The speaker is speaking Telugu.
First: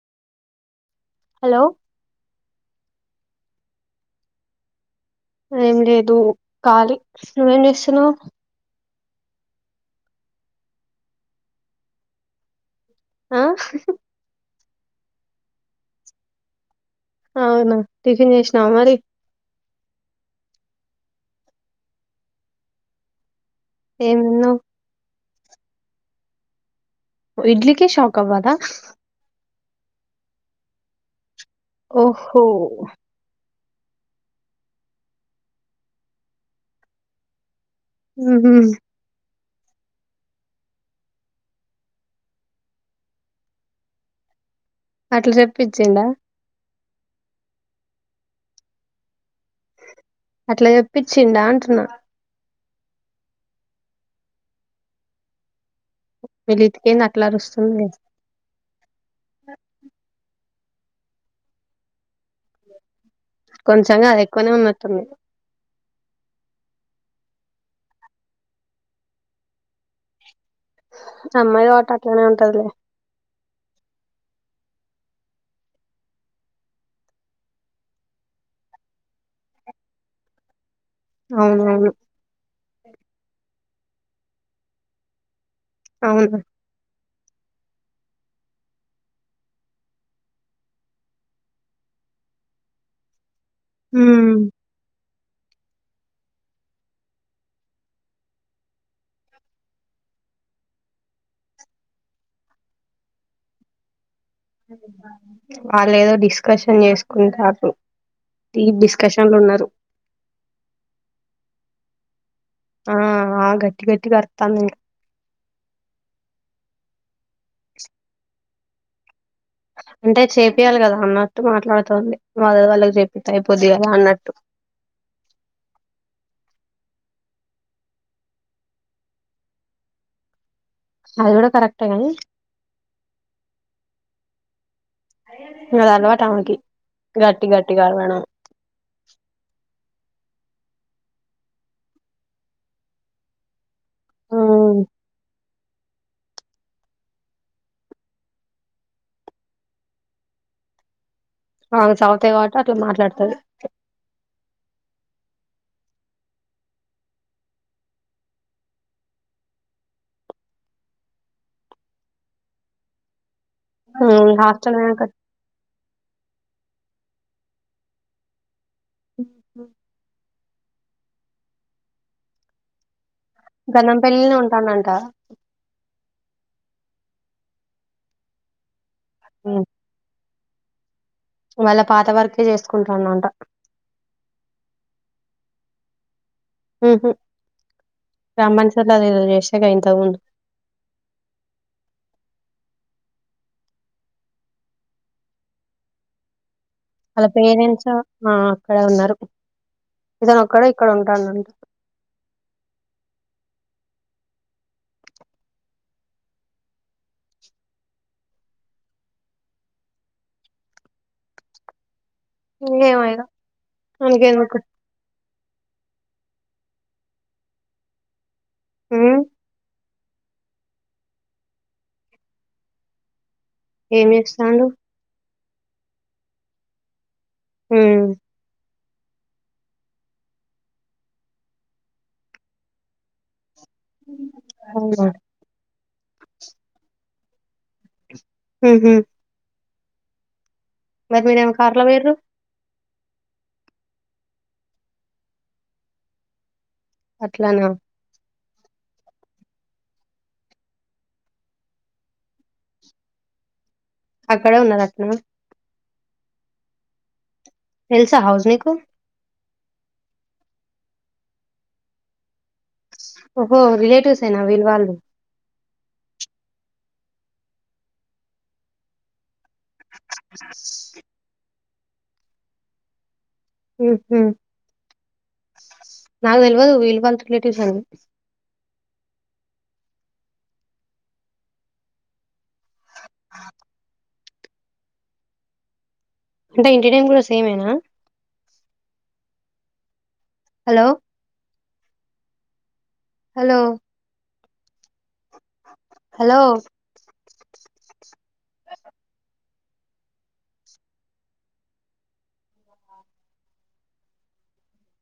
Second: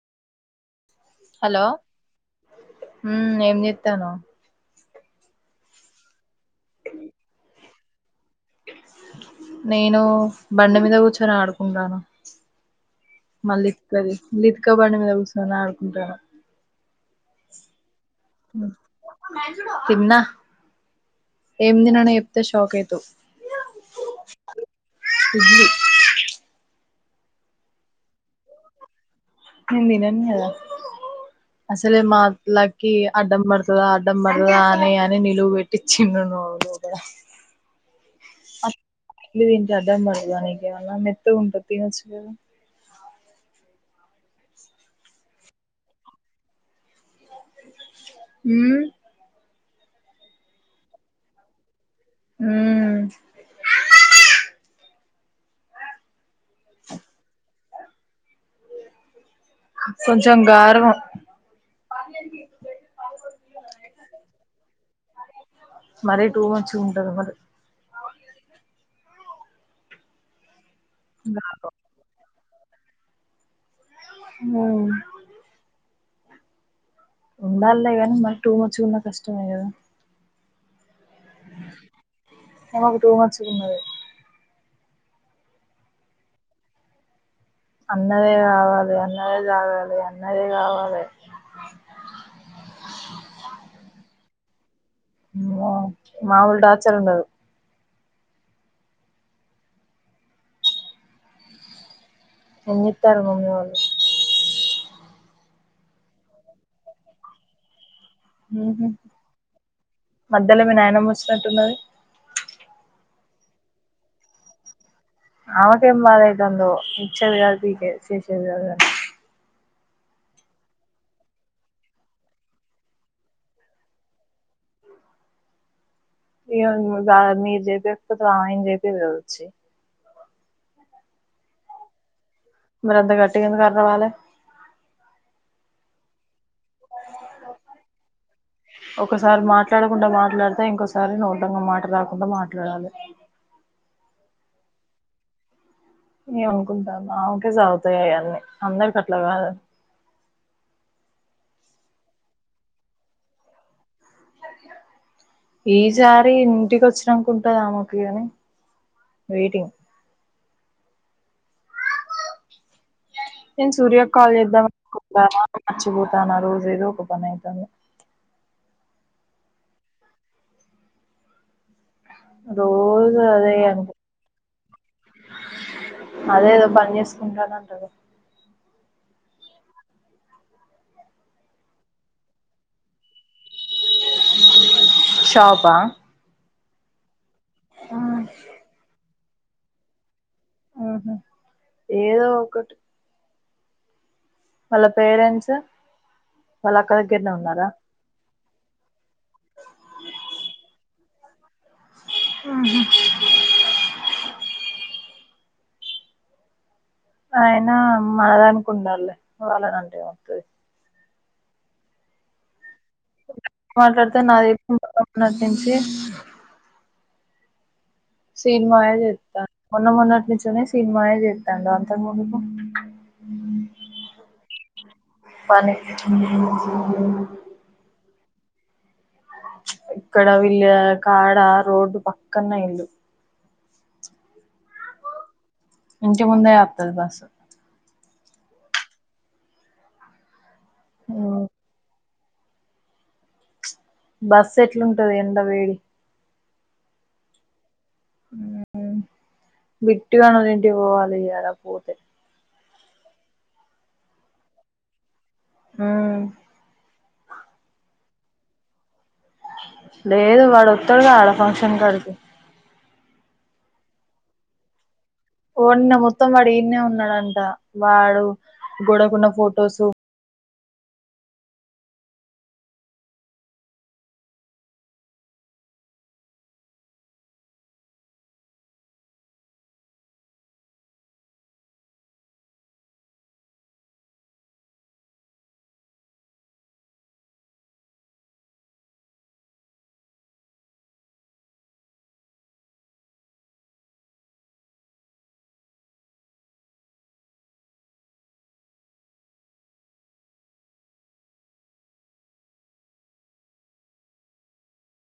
హలో హామ్ ఏం చెత్తాను ఏం లేదు కాలి నువ్వేం చేస్తున్నావు నేను బండి మీద కూర్చొని ఆడుకుంటాన ఆ [unintelligible] [unintelligible] బండి మీద కూచొని ఆడుకుంటాన అవునా టిఫన్ చేసినవ మరి తిన్నా ఏం తిన్నాను చెప్తే షాక్ అవుతు ఏం తిన్నావ్ ఇడ్లీ ఇడ్లీకే షాక్ అవ్వదా నేను తిన్నంకధ అసలే ఓహో మాట్లాకి అడ్డం తా అడ్డం పడతద అని అని నిలువు పెట్టిచ్చు ండు నువ్ దగ్గర హ్మ్ హు ఇల్ తింటే అడ్డం పడతదా నీకేమన్నా మెత్తగుంటది తినొచ్చు కదా అట్ల చెప్పిచ్చిండా హ్మ్ అట్ల చెప్పిచ్చిండా అంటున్నా హ్మ్ మీ లితికేంది అట్ల అరుస్తుంది. కొంచం గారబం కొంచం గాదు ఎక్కువనే ఉన్నట్టుంది మరి టూ మచ్ ఉంటది మరి అమ్మాయి గారవం కావట్టి అట్లనే టదిలే హ్మ్ ఉండాల్లే గానీ మరి టూ మచ్ గున్నా కష్టమే కదా అవునవును ఈమకు టూ మచ్ గున్నది అవునా అన్నదే కావాలి అన్నదే కావాలి అన్నదే కావాలె హ్మ్ మ్మొ మామూలు టార్చర్ ఉండదు ఏం చేత్తారు మమ్మీ వాళ్ళు. వాళ్ళేదో డిస్కషన్ చేసుకుంటార్రు హ్మ్ మధ్యలో మీ నాయనమ్మ వచ్చినట్టు ఉన్నది. ఆ ఆ గట్టి గట్టిగా అరత్తాంది ఇ ఆమెకేం బాధ అయితాందో ఇచ్చేది కాదు పీకేది చేసేది కాదు. అంటే చేపియాలి కదా అన్నట్టు మాట్లాడుతోంది వాళ్లది వాళ్లకి చేప్పితే అయిపోద్ది కదా అన్నట్టు. ఇగ మీరు చెపీయకపోతే ఆమె ఏం చేపీదు కదా వచ్చి అది కూడా కరెక్టే గాని మరి అంత గట్టిగా ఎందుకు అరవాలే అది అలవాటు ఆమెకి గట్టి గట్టిగా అరవడం [unintelligible] మాట్లాడితే ఇంకోసారి నోట్లో నుండి మాట రాకుండా మాట్లాడాలె హ్మ్ ఏమనుకుంటాందో ఆమెకే సాగుతాయి అయన్నీ అందరికీ అట్లా కాదా ఆ సాగుతాయి కాబట్టి అట్లా మాట్లాతది ఈసారి ఇంటికి వచ్చినంక ఉంటది ఆమెకు గాని వెయిటింగ్ నేను సూర్య మ్మ్ కాల్ హాస్టల్ పోయినంక చేద్దామనుకుంటానా పోతాన రోజు ఏదో ఒక పని అయితాంది రో గంధం పెళ్ల్నె ఉంటాడట అదేదో పని చేసుకుంటానా అంటడు. ఉమ్ వాళ్ల పాత వర్కె చేసుకుంటాడంట షాప ఉహు రమ్మనసర్ అదేదో చే వచ్చేగా ఇంతకు ముందు ఆహ ఏదో ఒకటి వాళ్ళ పేరెంట్స్ వాళ్ళ అక్క వాల దగ్గరనే ఉన్నారా పేరెంట్స్ ఉ ఇక్కడే ఉన్నారు. అతను ఒక్కడే ఇక్కడ ఉంటాడంట. హుహు అయినా మనదానికుండాల్లే వాళ్లనంటే ఏంవత్తది. ఏమో ఇగ మాట్లాడితే నాదే మనకెందుకు [inaudible] మొన్నట్నుంచి శీను మావయ్య మ్మ్ చేత్తా మొన్న మొన్నట్నించెనె శీన్ మావే చేత్తాండు. అంతకుముందుకు ఏం చేస్తాండు పని హ్మ్మ్ ఇక్కడ వీళ్ళ కాడ రోడ్డు పక్కన ఇల్లు అవున ఇంటి ముందే వత్తది బస్సు హూహు మరి మీరే ఉమ్ ఏమో కార్లొ పొయిండ్రు. బస్సు ఎట్లుంటది ఎండ వేడి అట్లానా హు హు విట్టు గాని వాల్లంటికి పోవాలే ఇయాల పోతే అక్కడే ఉన్నాద అట్నా హ్మ్ తెల్సా హౌస్ మీకు లేదు వాడు ఒత్తాడు కదా ఆడ ఫంక్షన్ కాడికి హోహో రిలేటివ్స్ ఏనా వీల్ వాళ్ళు ఓన్న మొత్తం వాడు ఈడ్నె ఉన్నాడంట వాడు గొడకున్న ఫొటోసు స్ హు హు నాకు తెల్వదు విళ్ వాళ్ రిలేటివ్స్ అని ఆ అంటే ఇంటి నేమ్ కూడా సేమేనా హలో హలో హలో